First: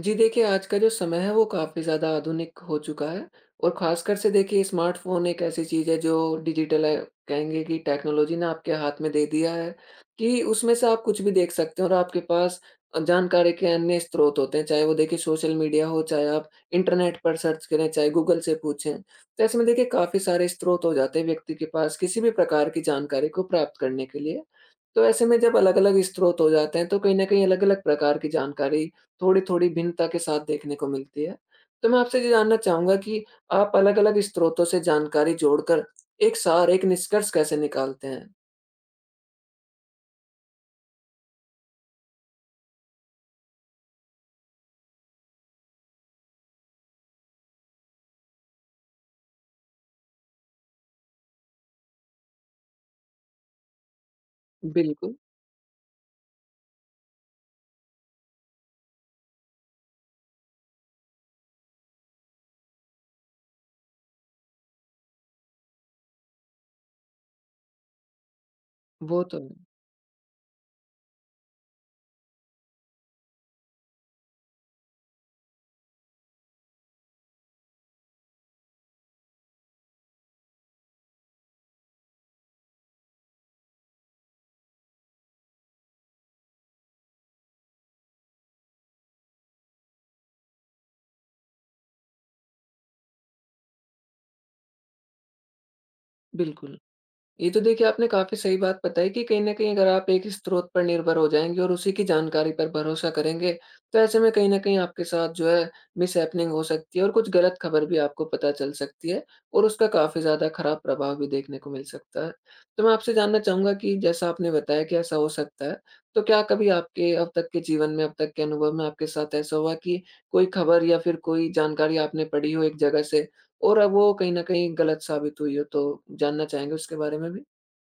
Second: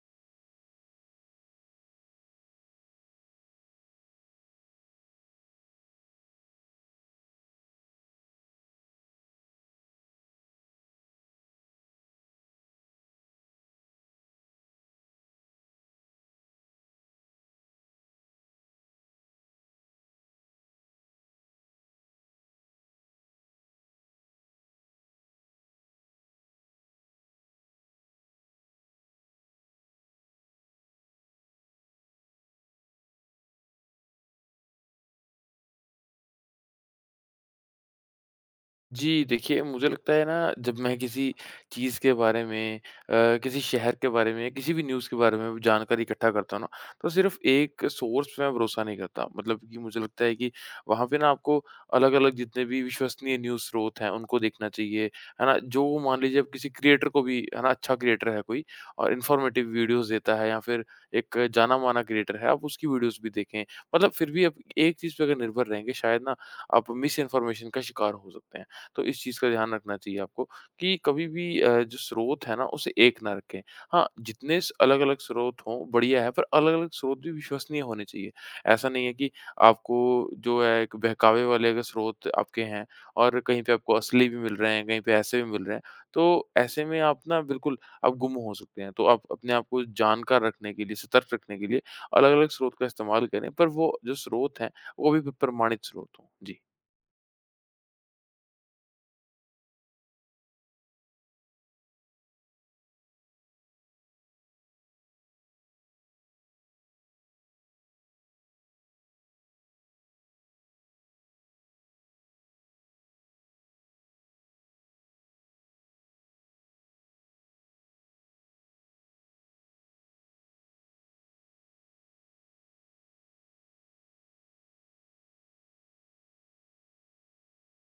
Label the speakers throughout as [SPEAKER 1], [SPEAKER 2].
[SPEAKER 1] जी देखिए, आज का जो समय है वो काफ़ी ज़्यादा आधुनिक हो चुका है। और ख़ासकर से देखिए, स्मार्टफ़ोन एक ऐसी चीज़ है जो डिजिटल है, कहेंगे कि टेक्नोलॉजी ने आपके हाथ में दे दिया है कि उसमें से आप कुछ भी देख सकते हैं। और आपके पास जानकारी के अन्य स्रोत होते हैं, चाहे वो देखिए सोशल मीडिया हो, चाहे आप इंटरनेट पर सर्च करें, चाहे गूगल से पूछें। तो ऐसे में देखिए काफ़ी सारे स्रोत हो जाते हैं व्यक्ति के पास किसी भी प्रकार की जानकारी को प्राप्त करने के लिए। तो ऐसे में जब अलग-अलग स्रोत हो जाते हैं, तो कहीं न कहीं अलग-अलग प्रकार की जानकारी थोड़ी-थोड़ी भिन्नता के साथ देखने को मिलती है। तो मैं आपसे ये जानना चाहूँगा कि आप अलग-अलग स्रोतों से जानकारी जोड़कर एक सार, एक निष्कर्ष कैसे निकालते हैं?
[SPEAKER 2] जी, देखिए मुझे लगता है ना, जब मैं किसी चीज़ के बारे में किसी शहर के बारे में, किसी भी न्यूज़ के बारे में जानकारी इकट्ठा करता हूँ ना, तो सिर्फ़ एक सोर्स पे मैं भरोसा नहीं करता। मतलब कि मुझे लगता है कि वहाँ पे ना आपको अलग-अलग जितने भी विश्वसनीय न्यूज़ स्रोत हैं, उनको देखना चाहिए,
[SPEAKER 1] बिल्कुल।
[SPEAKER 2] है ना? जो मान लीजिए, आप किसी क्रिएटर को भी है ना, अच्छा क्रिएटर है कोई और इन्फॉर्मेटिव वीडियोज़ देता है, या फिर एक जाना-माना क्रिएटर है, आप उसकी वीडियोज़ भी देखें। मतलब फिर भी आप एक चीज़ पे अगर निर्भर रहेंगे, शायद ना आप मिस इन्फॉर्मेशन का शिकार हो सकते हैं। तो इस
[SPEAKER 1] वो तो
[SPEAKER 2] चीज़ का
[SPEAKER 1] है।
[SPEAKER 2] ध्यान रखना चाहिए आपको, कि कभी भी जो स्रोत है ना, उसे एक ना रखें। हाँ, जितने स अलग-अलग स्रोत हों बढ़िया है, पर अलग-अलग स्रोत भी विश्वसनीय होने चाहिए। ऐसा नहीं है कि आपको जो है, एक बहकावे वाले अगर स्रोत आपके हैं और कहीं पे आपको असली भी मिल रहे हैं, कहीं पे ऐसे भी मिल रहे हैं, तो ऐसे में आप ना बिल्कुल आप गुम हो सकते हैं। तो आप अपने आप को जानकार रखने के लिए, सतर्क रखने के लिए अलग-अलग स्रोत का इस्तेमाल करें, पर वो जो स्रोत हैं, वो भी प प्रमाणित स्रोत हों। जी।
[SPEAKER 1] बिल्कुल। ये तो देखिए आपने काफ़ी सही बात बताई कि कहीं न कहीं अगर आप एक स्रोत पर निर्भर हो जाएँगे और उसी की जानकारी पर भरोसा करेंगे, तो ऐसे में कहीं न कहीं आपके साथ जो है मिसहैपनिंग हो सकती है और कुछ गलत खबर भी आपको पता चल सकती है और उसका काफ़ी ज़्यादा खराब प्रभाव भी देखने को मिल सकता है। तो मैं आपसे जानना चाहूँगा कि जैसा आपने बताया कि ऐसा हो सकता है, तो क्या कभी आपके अब तक के जीवन में, अब तक के अनुभव में आपके साथ ऐसा हुआ कि कोई खबर या फिर कोई जानकारी आपने पढ़ी हो एक जगह से और अब वो कहीं न कहीं गलत साबित हुई हो? तो जानना चाहेंगे उसके बारे में भी?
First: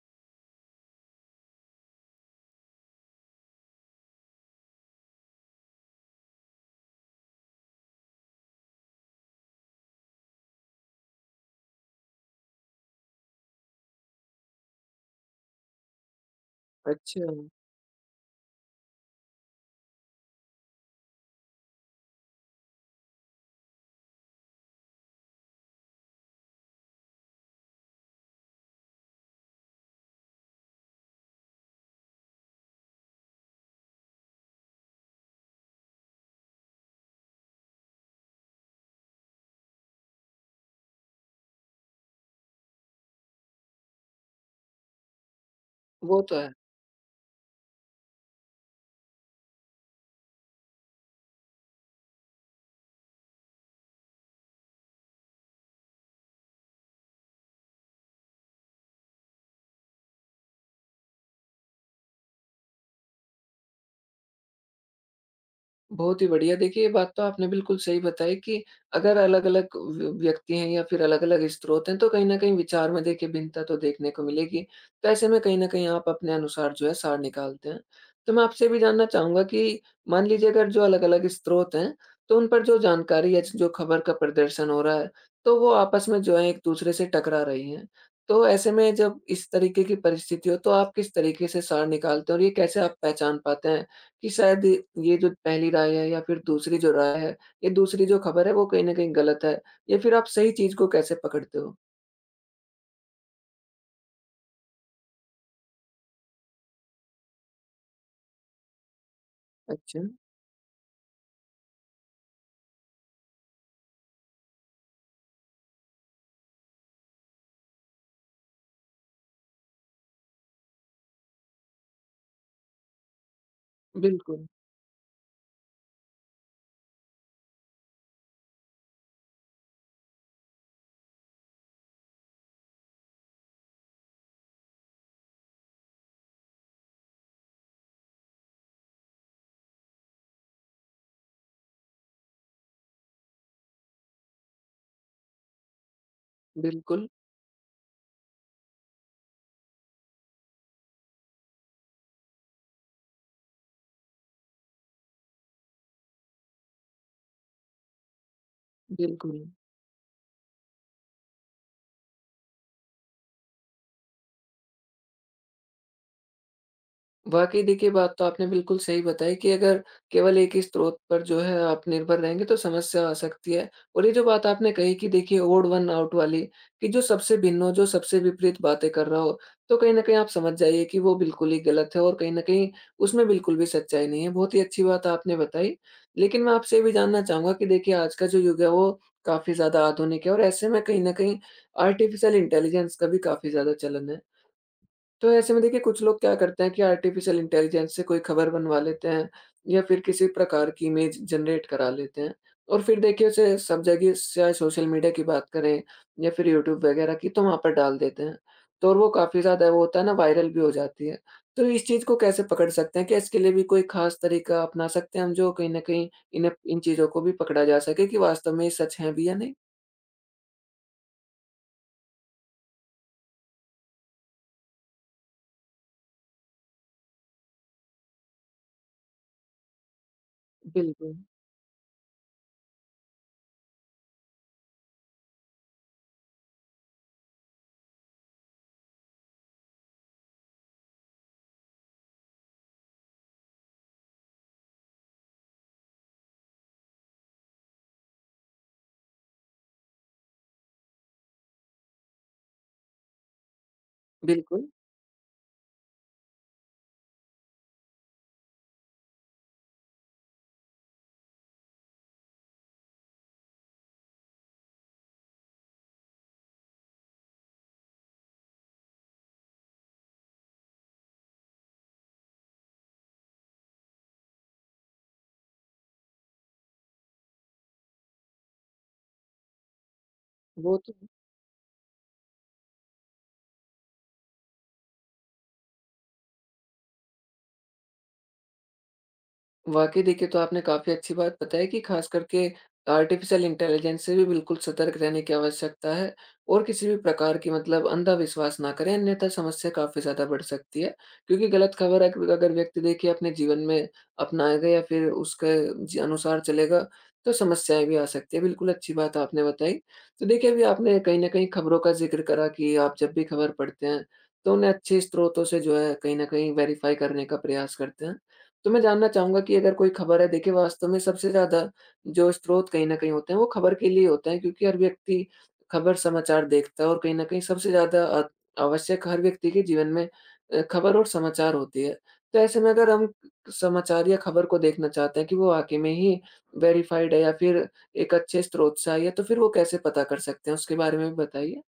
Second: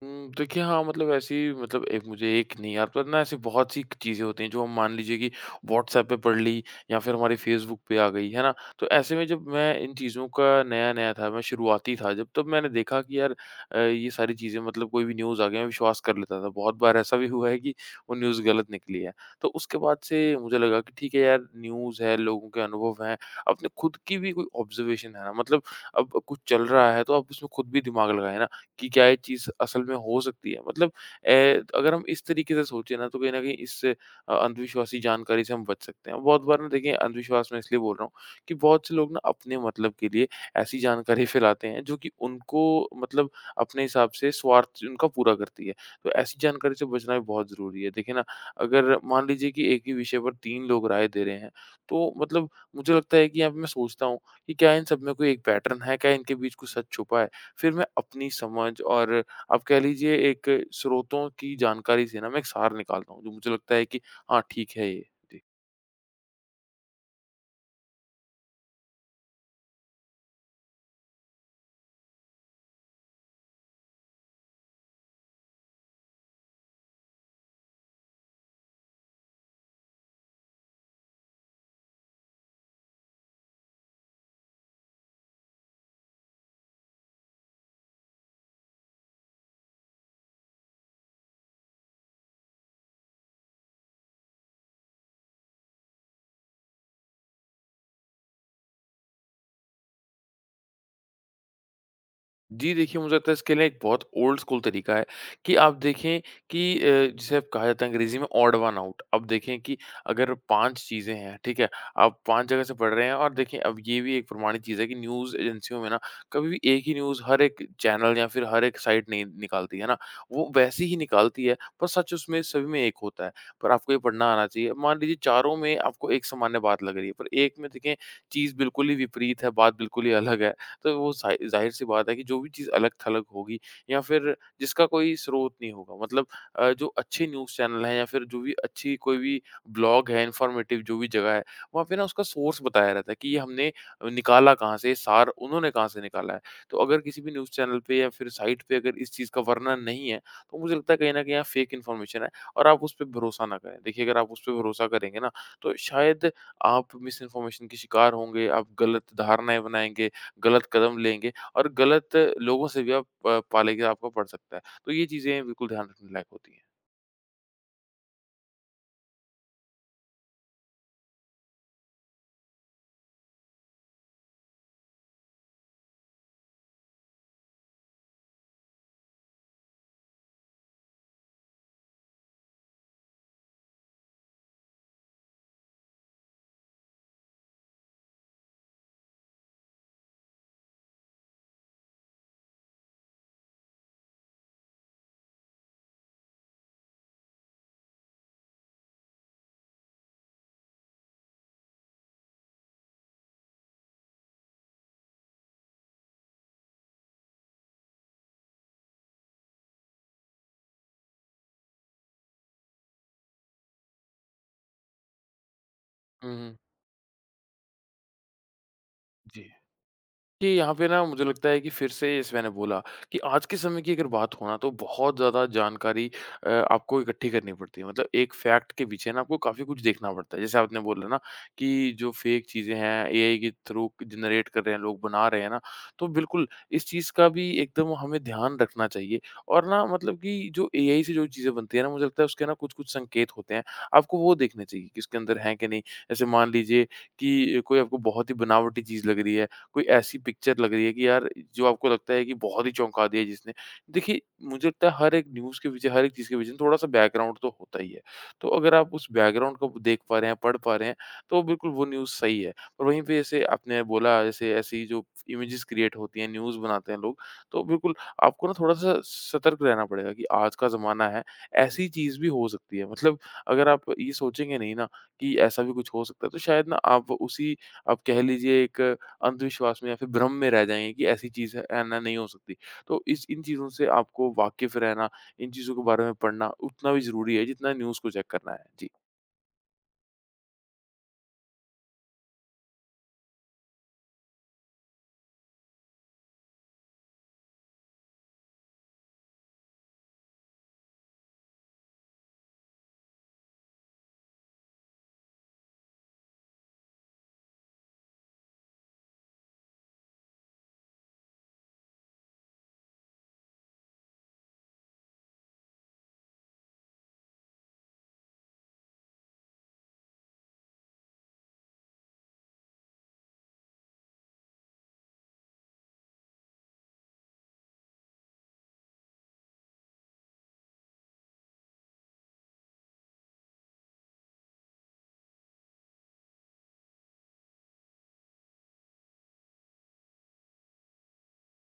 [SPEAKER 2] देखिए हाँ, मतलब ऐसी, मतलब एक मुझे एक नहीं याद, पर ना ऐसी बहुत सी चीज़ें होती हैं जो हम मान लीजिए कि व्हाट्सऐप पे पढ़ ली या फिर हमारे फ़ेसबुक पे आ गई, है ना? तो ऐसे में जब मैं इन चीज़ों का नया-नया था, मैं शुरुआती था जब, तब मैंने देखा कि यार ये सारी चीज़ें, मतलब कोई भी न्यूज़ आ गई, मैं विश्वास कर लेता था। बहुत बार ऐसा
[SPEAKER 1] अच्छा।
[SPEAKER 2] भी हुआ है कि वो न्यूज़ गलत निकली है। तो उसके बाद से मुझे लगा कि ठीक है यार, न्यूज़ है, लोगों के अनुभव हैं, अपने खुद की भी कोई ऑब्ज़र्वेशन है ना, मतलब अब कुछ चल रहा है तो आप उसमें खुद भी दिमाग लगाएँ ना, कि क्या ये चीज़ असल में हो सकती है। मतलब अगर हम इस तरीके से सोचें ना, तो कहीं न कहीं इस अंधविश्वासी जानकारी से हम बच सकते हैं। बहुत बार ना, देखिए, अंधविश्वास मैं इसलिए बोल रहा हूँ, कि बहुत से लोग ना अपने मतलब के लिए ऐसी जानकारी फैलाते हैं, जो कि उनको, मतलब अपने हिसाब से स्वार्थ उनका पूरा करती है। तो
[SPEAKER 1] वो
[SPEAKER 2] ऐसी
[SPEAKER 1] तो है।
[SPEAKER 2] जानकारी से बचना भी बहुत ज़रूरी है। देखिए ना, अगर मान लीजिए कि एक ही विषय पर 3 लोग राय दे रहे हैं, तो मतलब मुझे लगता है कि यहाँ पे मैं सोचता हूँ कि क्या इन सब में कोई एक पैटर्न है? क्या इनके बीच कुछ सच छुपा है? फिर मैं अपनी समझ और आप कह लीजिए एक स्रोतों की जानकारी से ना, मैं एक सार निकालता हूँ, जो मुझे लगता है कि हाँ, ठीक है ये। जी।
[SPEAKER 1] बहुत ही बढ़िया। देखिए, ये बात तो आपने बिल्कुल सही बताई कि अगर अलग-अलग व्यक्ति हैं या फिर अलग-अलग स्रोत हैं, तो कहीं न कहीं विचार में देखिए भिन्नता तो देखने को मिलेगी। तो ऐसे में कहीं न कहीं आप अपने अनुसार जो है सार निकालते हैं। तो मैं आपसे ये भी जानना चाहूँगा कि मान लीजिए अगर जो अलग-अलग स्रोत हैं, तो उन पर जो जानकारी या जो खबर का प्रदर्शन हो रहा है, तो वो आपस में जो है एक-दूसरे से टकरा रही हैं। तो ऐसे में जब इस तरीके की परिस्थिति हो, तो आप किस तरीके से सार निकालते हैं और ये कैसे आप पहचान पाते हैं कि शायद ये जो पहली राय है या फिर दूसरी जो राय है, ये दूसरी जो खबर है वो कहीं न कहीं गलत है, या फिर आप सही चीज़ को कैसे पकड़ते हो?
[SPEAKER 2] जी, देखिए मुझे लगता है इसके लिए एक बहुत ओल्ड स्कूल तरीका है, कि आप देखें कि जिसे अब कहा जाता है अंग्रेज़ी में ऑड वन आउट। अब देखें कि
[SPEAKER 1] अच्छा।
[SPEAKER 2] अगर 5 चीज़ें हैं, ठीक है? आप 5 जगह से पढ़ रहे हैं, और देखिए, अब ये भी एक प्रमाणित चीज़ है कि न्यूज़ एजेंसियों में ना कभी भी एक ही न्यूज़ हर एक चैनल या फिर हर एक साइट नहीं निकालती है ना, वो वैसी ही निकालती है, पर सच उसमें सभी में एक होता है, पर आपको ये पढ़ना आना
[SPEAKER 1] बिल्कुल,
[SPEAKER 2] चाहिए। मान लीजिए चारों में आपको एक सामान्य बात लग रही है, पर एक में देखें चीज़ बिल्कुल ही विपरीत है, बात बिल्कुल ही अलग है, तो वो ज़ाहिर-सी बात है कि जो भी चीज़ अलग-थलग होगी या फिर जिसका कोई स्रोत नहीं होगा, मतलब जो अच्छे न्यूज़ चैनल हैं या फिर जो भी अच्छी कोई भी ब्लॉग है, इन्फॉर्मेटिव जो भी जगह है, वहाँ पे ना उसका सोर्स बताया रहता है कि ये हमने निकाला कहाँ से, सार उन्होंने कहाँ से निकाला है। तो अगर
[SPEAKER 1] बिल्कुल,
[SPEAKER 2] किसी भी न्यूज़ चैनल पे या फिर साइट पे अगर इस चीज़ का वर्णन नहीं है, तो मुझे लगता है कहीं न कहीं यहाँ फेक इन्फॉर्मेशन है, और आप उस पे भरोसा ना करें। देखिए, अगर आप उस पे भरोसा करेंगे ना, तो शायद आप मिस इन्फॉर्मेशन के शिकार होंगे, आप गलत
[SPEAKER 1] बिल्कुल।
[SPEAKER 2] धारणाएँ बनाएँगे, गलत कदम लेंगे, और गलत लोगों से भी आप पाले कि आपको पड़ सकता है। तो ये चीज़ें बिल्कुल ध्यान रखने लायक होती हैं।
[SPEAKER 1] वाक़ई देखिए, बात तो आपने बिल्कुल सही बताई कि अगर केवल एक ही स्रोत पर जो है आप निर्भर रहेंगे तो समस्या आ सकती है। और ये जो बात आपने कही कि देखिए ओड वन आउट वाली, कि जो सबसे भिन्न हो, जो सबसे विपरीत बातें कर रहा हो, तो कहीं न कहीं आप समझ जाइए कि वो बिल्कुल ही गलत है और कहीं न कहीं उसमें बिल्कुल भी सच्चाई नहीं है। बहुत ही अच्छी बात आपने बताई। लेकिन मैं आपसे ये भी जानना चाहूँगा कि देखिए आज का जो युग है वो काफ़ी ज़्यादा आधुनिक है, और ऐसे में कहीं न कहीं आर्टिफ़िशियल इंटेलिजेंस का भी काफ़ी ज़्यादा चलन है। तो ऐसे में देखिए कुछ लोग क्या करते हैं कि आर्टिफिशियल इंटेलिजेंस से कोई खबर बनवा लेते हैं या फिर किसी प्रकार की इमेज जनरेट करा लेते हैं, और फिर देखिए उसे सब जगह, चाहे सोशल मीडिया की बात करें या फिर यूट्यूब वगैरह की, तो वहां पर डाल देते हैं। तो और वो काफी ज्यादा, वो होता है ना, वायरल भी हो जाती है। तो इस चीज को कैसे पकड़ सकते हैं? क्या इसके लिए भी कोई खास तरीका अपना सकते हैं हम, जो कहीं ना कहीं
[SPEAKER 2] हुँ,
[SPEAKER 1] इन
[SPEAKER 2] हुँ।
[SPEAKER 1] इन चीजों को भी पकड़ा जा सके कि वास्तव में ये सच है भी या
[SPEAKER 2] जी।
[SPEAKER 1] नहीं?
[SPEAKER 2] कि यहाँ पे ना मुझे लगता है कि फिर से जैसे मैंने बोला, कि आज के समय की अगर बात हो ना, तो बहुत ज़्यादा जानकारी आपको इकट्ठी करनी पड़ती है। मतलब एक फैक्ट के पीछे ना आपको काफ़ी कुछ देखना पड़ता है। जैसे आपने बोला
[SPEAKER 1] बिल्कुल।
[SPEAKER 2] ना, कि जो फेक चीज़ें हैं एआई के थ्रू जनरेट कर रहे हैं, लोग बना रहे हैं ना, तो बिल्कुल इस चीज़ का भी एकदम हमें ध्यान रखना चाहिए। और ना, मतलब कि जो एआई से जो चीज़ें बनती है ना, मुझे लगता है उसके ना कुछ-कुछ संकेत होते हैं। आपको वो देखने चाहिए कि उसके अंदर है कि नहीं। जैसे मान लीजिए कि कोई आपको बहुत ही बनावटी चीज़ लग रही है, कोई ऐसी पिक्चर लग रही है कि यार, जो आपको लगता है कि बहुत ही चौंका दिया जिसने। देखिए, मुझे
[SPEAKER 1] बिल्कुल।
[SPEAKER 2] लगता है हर एक न्यूज़ के पीछे, हर एक चीज़ के पीछे थोड़ा-सा बैकग्राउंड तो होता ही है। तो अगर आप उस बैकग्राउंड को देख पा रहे हैं, पढ़ पा रहे हैं, तो बिल्कुल वो न्यूज़ सही है। और वहीं पे जैसे आपने बोला, जैसे ऐसी जो इमेजेस क्रिएट होती हैं, न्यूज़ बनाते हैं लोग, तो बिल्कुल आपको ना थोड़ा-सा सतर्क रहना पड़ेगा कि आज का ज़माना है, ऐसी चीज़ भी हो सकती है। मतलब अगर आप ये सोचेंगे नहीं ना, कि ऐसा भी कुछ हो सकता है, तो शायद ना आप उसी, आप कह लीजिए एक अंधविश्वास में या फिर भ्रम में रह
[SPEAKER 1] वो
[SPEAKER 2] जाएँगे
[SPEAKER 1] तो।
[SPEAKER 2] कि ऐसी चीज़ है ना, नहीं हो सकती। तो इस इन चीज़ों से आपको वाकिफ़ रहना, इन चीज़ों के बारे में पढ़ना उतना भी ज़रूरी है जितना न्यूज़ को चेक करना है। जी।
[SPEAKER 1] वाक़ई देखिए, तो आपने काफ़ी अच्छी बात बताई कि ख़ास करके आर्टिफ़िशियल इंटेलिजेंस से भी बिल्कुल सतर्क रहने की आवश्यकता है, और किसी भी प्रकार की मतलब अंधा विश्वास ना करें, अन्यथा समस्या काफ़ी ज़्यादा बढ़ सकती है। क्योंकि गलत खबर अग अगर व्यक्ति देखिए अपने जीवन में अपनाएगा या फिर उसके जी अनुसार चलेगा, तो समस्याएँ भी आ सकती हैं। बिल्कुल अच्छी बात आपने बताई। तो देखिए, अभी आपने कहीं न कहीं खबरों का ज़िक्र करा कि आप जब भी खबर पढ़ते हैं, तो उन्हें अच्छे स्रोतों से जो है कहीं न कहीं वेरीफ़ाई करने का प्रयास करते हैं। तो मैं जानना चाहूँगा कि अगर कोई खबर है देखिए, वास्तव में सबसे ज़्यादा जो स्रोत कहीं न कहीं होते हैं वो खबर के लिए होते हैं, क्योंकि हर व्यक्ति खबर समाचार देखता है और कहीं न कहीं सबसे ज़्यादा आवश्यक हर व्यक्ति के जीवन में खबर और समाचार होती है। तो ऐसे में अगर हम समाचार या खबर को देखना चाहते हैं कि वो वाक़ई में ही वेरिफ़ाइड है या फिर एक अच्छे स्रोत से आई है, तो फिर वो कैसे पता कर सकते हैं? उसके बारे में भी बताइए।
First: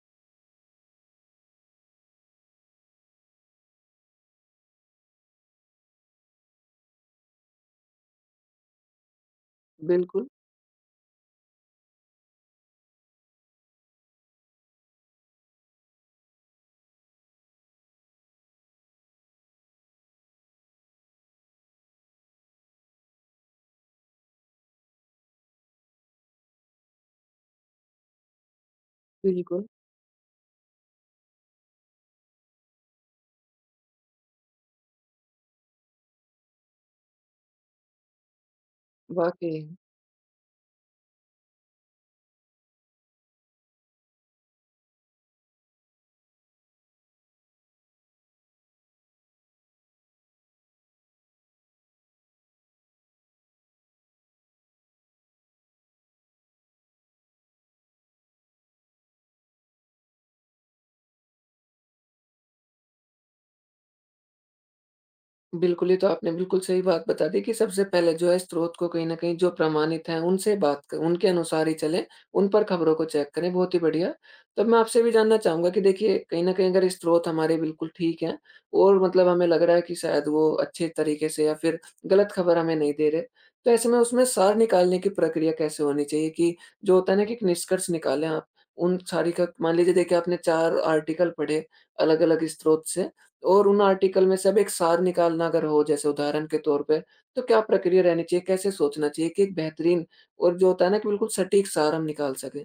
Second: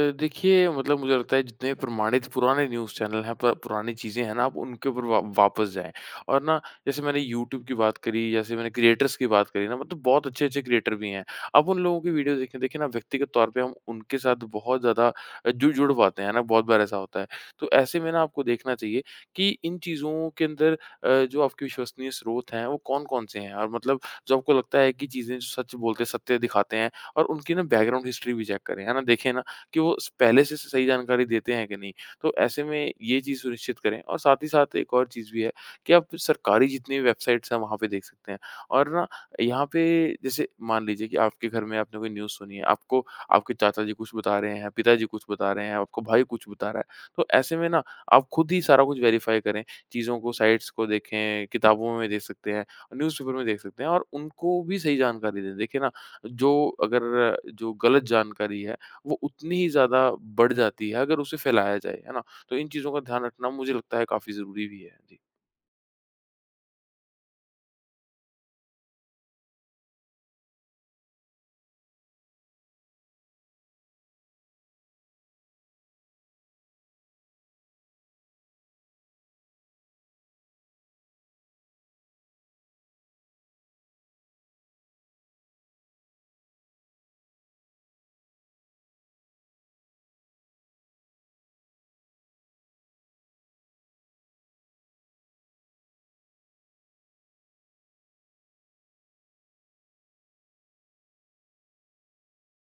[SPEAKER 2] देखिए, मतलब मुझे लगता है जितने प्रमाणित पुराने न्यूज़ चैनल हैं, प पुरानी चीज़ें हैं ना, आप उनके ऊपर वा वापस जाएँ। और ना, जैसे मैंने यूट्यूब की बात करी, जैसे मैंने क्रिएटर्स की बात करी ना, मतलब बहुत
[SPEAKER 1] बिल्कुल।
[SPEAKER 2] अच्छे-अच्छे क्रिएटर भी हैं। आप उन लोगों की वीडियो देखें, देखिए ना, व्यक्तिगत तौर पे हम उनके साथ बहुत ज़्यादा जु जुड़ पाते हैं ना, बहुत बार ऐसा होता है। तो ऐसे में ना आपको देखना चाहिए कि इन चीज़ों के अंदर जो आपके विश्वसनीय स्रोत हैं, वो कौन-कौन से हैं, और मतलब जो आपको लगता है कि चीज़ें जो सच बोलते हैं, सत्य दिखाते हैं, और उनकी ना बैकग्राउंड हिस्ट्री भी चेक करें, है ना? देखें ना,
[SPEAKER 1] बिल्कुल।
[SPEAKER 2] कि वो स पहले से सही जानकारी देते हैं कि नहीं। तो ऐसे में ये चीज़ सुनिश्चित करें, और साथ ही साथ एक और चीज़ भी है, कि आप सरकारी जितनी वेबसाइट्स हैं, वहाँ पे देख सकते हैं। और ना,
[SPEAKER 1] वाक़ई।
[SPEAKER 2] यहाँ पे जैसे मान लीजिए कि आपके घर में आपने कोई न्यूज़ सुनी है, आपको आपके चाचा जी कुछ बता रहे हैं, पिताजी कुछ बता रहे हैं, आपका भाई कुछ बता रहा है। तो ऐसे में ना आप खुद ही सारा कुछ वेरीफ़ाई करें, चीज़ों को, साइट्स को देखें, किताबों में देख सकते हैं, न्यूज़पेपर में देख सकते हैं, और उनको भी सही जानकारी दें। देखिए ना, जो अगर जो गलत जानकारी है, वो उतनी ही ज़्यादा बढ़ जाती है अगर उसे फैलाया जाए, है ना? तो इन चीज़ों का ध्यान रखना मुझे लगता है काफ़ी ज़रूरी भी है। जी।
[SPEAKER 1] बिल्कुल, ये तो आपने बिल्कुल सही बात बता दी कि सबसे पहले जो है स्रोत को कहीं न कहीं जो प्रमाणित हैं उनसे बात क उनके अनुसार ही चलें, उन पर खबरों को चेक करें, बहुत ही बढ़िया। तो मैं आपसे भी जानना चाहूँगा कि देखिए कहीं न कहीं अगर स्रोत हमारे बिल्कुल ठीक हैं और मतलब हमें लग रहा है कि शायद वो अच्छे तरीके से या फिर गलत खबर हमें नहीं दे रहे, तो ऐसे में उसमें सार निकालने की प्रक्रिया कैसे होनी चाहिए कि जो होता है ना कि एक निष्कर्ष निकालें आप, उन सारी का मान लीजिए, देखिए आपने 4 आर्टिकल पढ़े अलग-अलग स्रोत से, और उन आर्टिकल में से अब एक सार निकालना अगर हो, जैसे उदाहरण के तौर पे, तो क्या प्रक्रिया रहनी चाहिए? कैसे सोचना चाहिए कि एक बेहतरीन और जो होता है ना कि बिल्कुल सटीक सार हम निकाल सकें?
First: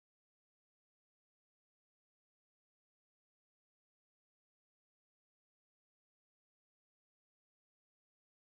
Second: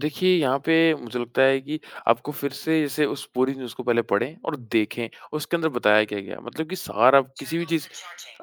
[SPEAKER 2] देखिए, यहाँ पे मुझे लगता है कि आपको फिर से जैसे उस पूरी न्यूज़ को पहले पढ़ें और देखें, उसके अंदर बताया क्या गया है। मतलब कि सारा किसी भी चीज़,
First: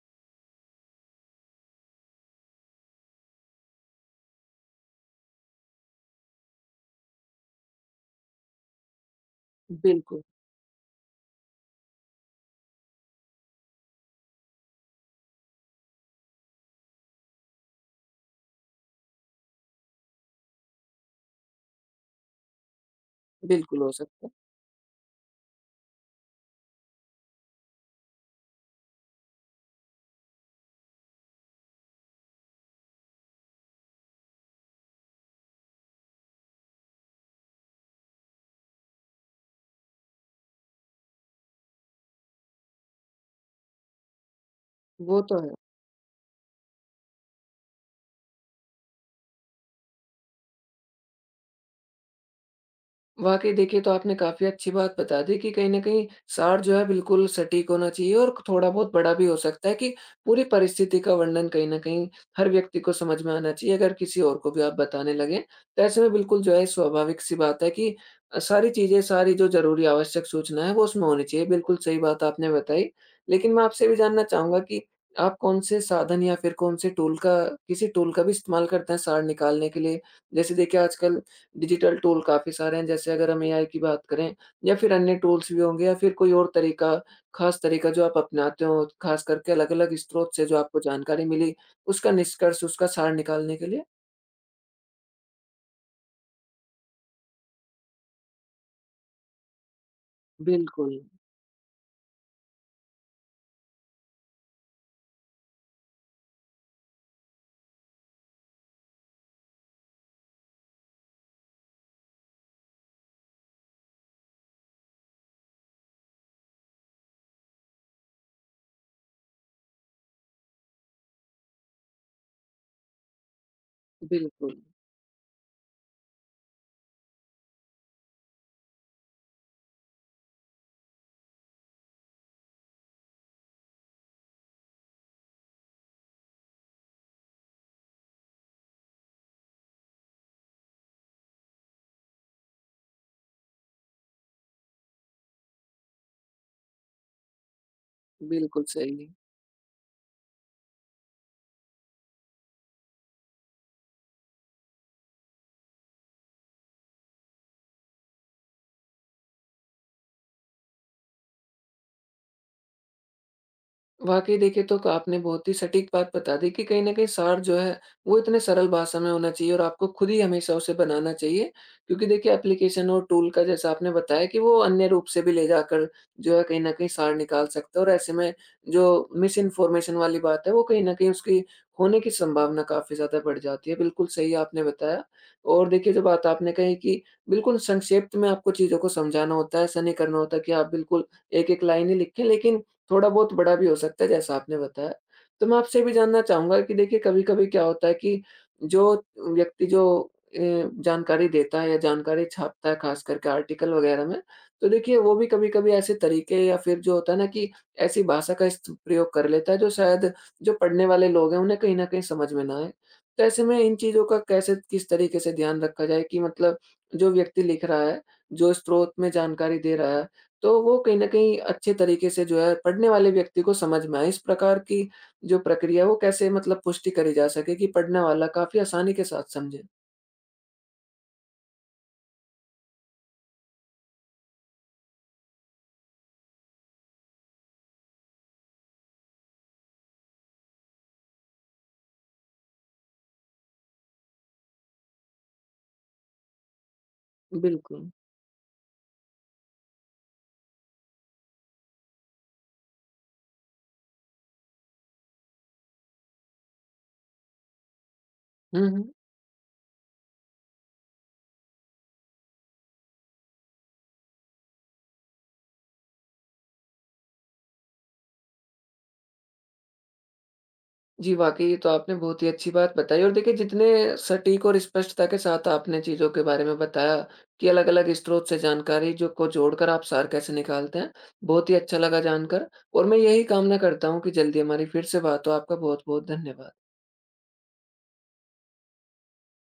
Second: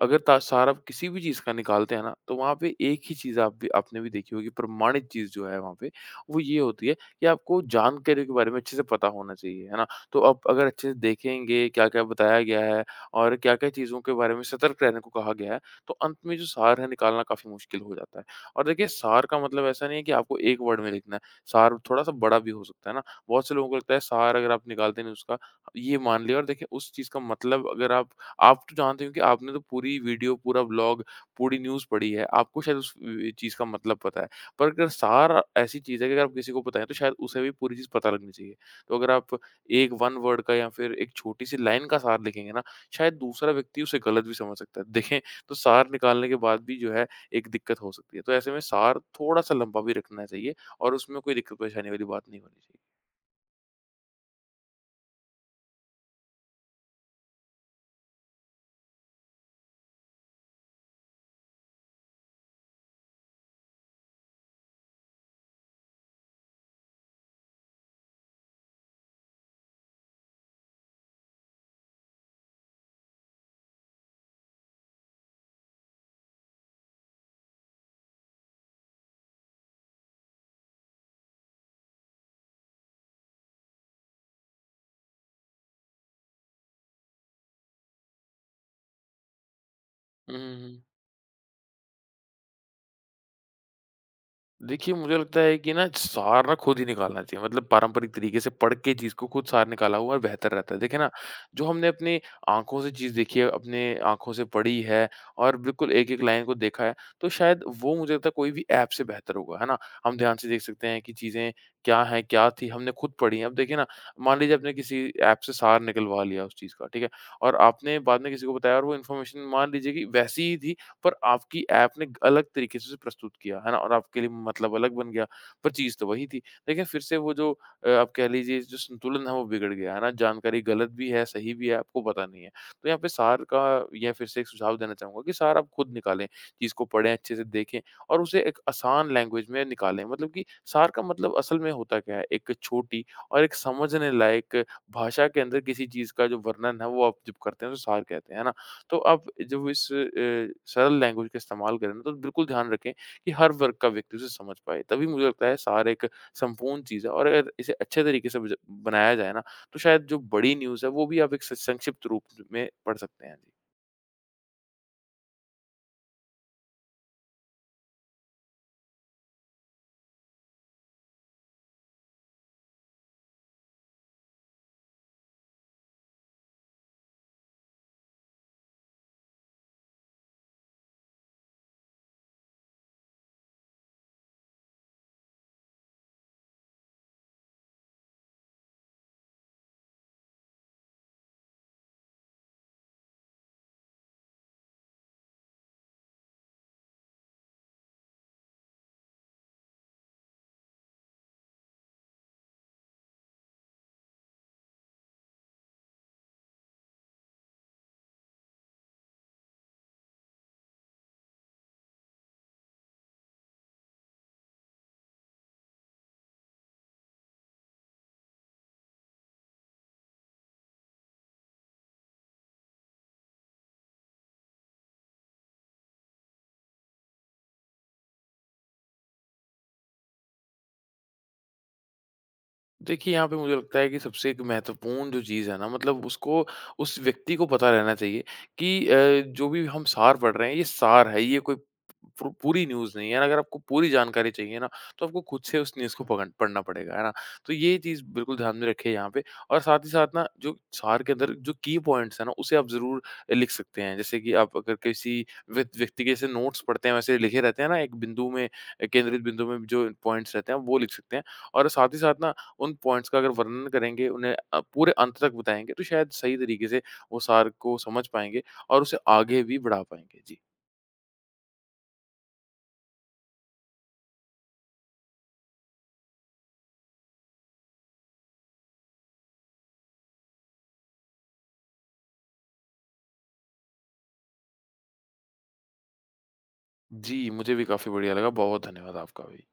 [SPEAKER 2] अगर ता सारा आप किसी भी चीज़ का निकालते हैं ना, तो वहाँ पे एक ही चीज़ आप भी आपने भी देखी होगी, प्रमाणित चीज़ जो है वहाँ पे, वो ये होती है कि आपको जानकारी के बारे में अच्छे से पता होना चाहिए, है ना? तो
[SPEAKER 1] बिल्कुल।
[SPEAKER 2] आप अगर अच्छे से देखेंगे, क्या-क्या बताया गया है और क्या-क्या चीज़ों के बारे में सतर्क रहने को कहा गया है, तो अंत में जो सार है निकालना काफ़ी मुश्किल हो जाता है। और देखिए, सार का मतलब ऐसा नहीं है कि आपको एक वर्ड में लिखना है। सार थोड़ा-सा बड़ा भी हो सकता है ना। बहुत से लोगों को
[SPEAKER 1] बिल्कुल हो
[SPEAKER 2] लगता है
[SPEAKER 1] सकता है।
[SPEAKER 2] सार अगर आप निकालते नहीं उसका, ये मान लिया और देखिए उस चीज़ का मतलब अगर आप तो जानते हो कि आपने तो पूरी वीडियो, पूरा व्लॉग, पूरी न्यूज़ पढ़ी है, आपको शायद उस व चीज़ का मतलब पता है। पर अगर सार ऐसी चीज़ है कि अगर आप किसी को बताएँ तो शायद उसे भी पूरी चीज़ पता लगनी चाहिए। तो अगर आप एक वन वर्ड का या फिर एक छोटी-सी लाइन का सार लिखेंगे ना, शायद दूसरा व्यक्ति उसे गलत भी समझ सकता है। देखें,
[SPEAKER 1] वो तो है।
[SPEAKER 2] तो सार निकालने के बाद भी जो है एक दिक्कत हो सकती है। तो ऐसे में सार थोड़ा-सा लंबा भी रखना चाहिए और उसमें कोई दिक्कत परेशानी वाली बात नहीं होनी चाहिए।
[SPEAKER 1] वाक़ई देखिए, तो आपने काफ़ी अच्छी बात बता दी कि कहीं न कहीं सार जो है बिल्कुल सटीक होना चाहिए और थोड़ा बहुत बड़ा भी हो सकता है, कि पूरी परिस्थिति का वर्णन कहीं न कहीं हर व्यक्ति को समझ में आना चाहिए अगर किसी और को भी आप बताने लगें। तो ऐसे में बिल्कुल जो है स्वाभाविक-सी बात है कि सारी चीज़ें, सारी जो ज़रूरी आवश्यक सूचना है वो उसमें होनी चाहिए। बिल्कुल सही बात आपने बताई। लेकिन मैं आपसे भी जानना चाहूँगा कि आप कौन-से साधन या फिर कौन-से टूल का, किसी टूल का भी इस्तेमाल करते हैं सार निकालने के लिए? जैसे देखिए आजकल डिजिटल टूल काफ़ी सारे हैं, जैसे अगर हम एआई की बात करें या फिर अन्य टूल्स भी होंगे, या फिर कोई और तरीका, ख़ास तरीका जो आप अपनाते हो, ख़ास करके अलग-अलग स्रोत से जो आपको
[SPEAKER 2] हुँ।
[SPEAKER 1] जानकारी मिली, उसका निष्कर्ष, उसका सार निकालने के लिए?
[SPEAKER 2] देखिए, मुझे लगता है कि ना सार ना खुद ही निकालना चाहिए मतलब पारंपरिक तरीके से पढ़ के चीज़ को खुद सार निकाला हुआ बेहतर रहता है। देखिए
[SPEAKER 1] बिल्कुल,
[SPEAKER 2] ना, जो हमने अपनी आँखों से चीज़ देखी है, अपने आँखों से पढ़ी है और बिल्कुल एक-एक लाइन को देखा है, तो शायद वो मुझे लगता है कोई भी ऐप से बेहतर होगा, है ना? हम ध्यान से देख सकते हैं कि चीज़ें क्या हैं, क्या थी, हमने खुद पढ़ी हैं। अब देखिए ना, मान लीजिए आपने किसी ऐप से सार निकलवा लिया उस चीज़ का, ठीक है? और आपने बाद में किसी को बताया और वो इन्फॉर्मेशन मान लीजिए कि वैसी ही थी पर आपकी ऐप ने अलग तरीके से उसे प्रस्तुत किया, है ना? और आपके लिए
[SPEAKER 1] बिल्कुल,
[SPEAKER 2] मतलब अलग बन गया, पर चीज़ तो वही थी। लेकिन फिर से वो जो आप कह लीजिए जो संतुलन है वो बिगड़ गया, है ना? जानकारी गलत भी है, सही भी है, आपको पता नहीं है। तो यहाँ पे सार का यह फिर से एक सुझाव देना चाहूँगा कि सार आप खुद निकालें, चीज़ को पढ़ें, अच्छे से देखें और उसे एक आसान लैंग्वेज में निकालें। मतलब कि सार का मतलब असल में होता क्या है? एक छोटी और एक समझने लायक भाषा के अंदर किसी चीज़ का जो वर्णन है वो आप जब करते हैं तो सार कहते हैं, है ना?
[SPEAKER 1] बिल्कुल
[SPEAKER 2] तो
[SPEAKER 1] सही।
[SPEAKER 2] आप जब इस सरल लैंग्वेज का इस्तेमाल करें ना, तो बिल्कुल ध्यान रखें कि हर वर्ग का व्यक्ति उसे समझ पाए। तभी मुझे लगता है सार एक संपूर्ण चीज़ है और अगर इसे अच्छे तरीके से बज बनाया जाए ना, तो शायद जो बड़ी न्यूज़ है, वो भी आप एक स संक्षिप्त रूप में पढ़ सकते हैं। जी।
[SPEAKER 1] वाक़ई देखिए, तो क आपने बहुत ही सटीक बात बता दी कि कहीं न कहीं सार जो है, वो इतने सरल भाषा में होना चाहिए और आपको खुद ही हमेशा उसे बनाना चाहिए। क्योंकि देखिए एप्लीकेशन और टूल का, जैसा आपने बताया कि वो अन्य रूप से भी ले जाकर जो है कहीं न कहीं सार निकाल सकते हैं, और ऐसे में जो मिस इन्फॉर्मेशन वाली बात है, वो कहीं न कहीं उसकी होने की संभावना काफ़ी ज़्यादा बढ़ जाती है। बिल्कुल सही आपने बताया। और देखिए, जो बात आपने कही कि बिल्कुल संक्षिप्त में आपको चीज़ों को समझाना होता है, ऐसा नहीं करना होता कि आप बिल्कुल एक-एक लाइन ही लिखें, लेकिन थोड़ा बहुत बड़ा भी हो सकता है जैसा आपने बताया। तो मैं आपसे ये भी जानना चाहूँगा कि देखिए कभी-कभी क्या होता है कि जो व्यक्ति जो जानकारी देता है या जानकारी छापता है, ख़ास करके आर्टिकल वग़ैरह में, तो देखिए वो भी कभी-कभी ऐसे तरीके, या फिर जो होता है ना कि ऐसी भाषा का इस्त प्रयोग कर लेता है जो शायद जो पढ़ने वाले लोग हैं उन्हें कहीं न कहीं समझ में ना आए। तो ऐसे में इन चीज़ों का कैसे, किस तरीके से ध्यान रखा जाए कि मतलब जो व्यक्ति लिख रहा है, जो स्रोत में जानकारी दे रहा है, तो वो कहीं न कहीं अच्छे तरीके से जो है पढ़ने वाले व्यक्ति को समझ में आए? इस प्रकार की जो प्रक्रिया है वो कैसे मतलब पुष्टि करी जा सके कि पढ़ने वाला काफ़ी आसानी के साथ समझे?
[SPEAKER 2] देखिए, यहाँ पे मुझे लगता है कि सबसे एक महत्वपूर्ण जो चीज़ है ना मतलब उसको उस व्यक्ति को पता रहना चाहिए कि जो भी हम सार पढ़ रहे हैं ये सार है, ये कोई पू पूरी न्यूज़ नहीं है। ना। अगर आपको पूरी जानकारी चाहिए ना, तो आपको खुद से उस न्यूज़ को पकड़ पढ़ना पड़ेगा, है ना? तो ये
[SPEAKER 1] बिल्कुल।
[SPEAKER 2] चीज़ बिल्कुल ध्यान में रखें यहाँ पे और साथ ही साथ ना जो सार के अंदर जो की पॉइंट्स हैं ना, उसे आप ज़रूर लिख सकते हैं। जैसे कि आप अगर किसी व्यक्ति के जैसे नोट्स पढ़ते हैं वैसे लिखे रहते हैं ना, एक बिंदु में
[SPEAKER 1] हुँ, हुँ।
[SPEAKER 2] केंद्रित बिंदु में जो पॉइंट्स रहते हैं, वो लिख सकते हैं और साथ ही साथ ना उन पॉइंट्स का अगर वर्णन करेंगे, उन्हें पूरे अंत तक बताएँगे, तो शायद सही तरीके से वो सार को समझ पाएँगे और उसे आगे भी बढ़ा पाएँगे। जी।
[SPEAKER 1] जी, वाक़ई ये तो आपने बहुत ही अच्छी बात बताई, और देखिए जितने सटीक और स्पष्टता के साथ आपने चीज़ों के बारे में बताया कि अलग-अलग स्रोत से जानकारी जो को जोड़कर आप सार कैसे निकालते हैं, बहुत ही अच्छा लगा जानकर, और मैं यही कामना करता हूँ कि जल्दी हमारी फिर से बात हो। आपका बहुत-बहुत धन्यवाद।
[SPEAKER 2] जी, मुझे भी काफ़ी बढ़िया लगा। बहुत धन्यवाद आपका भी।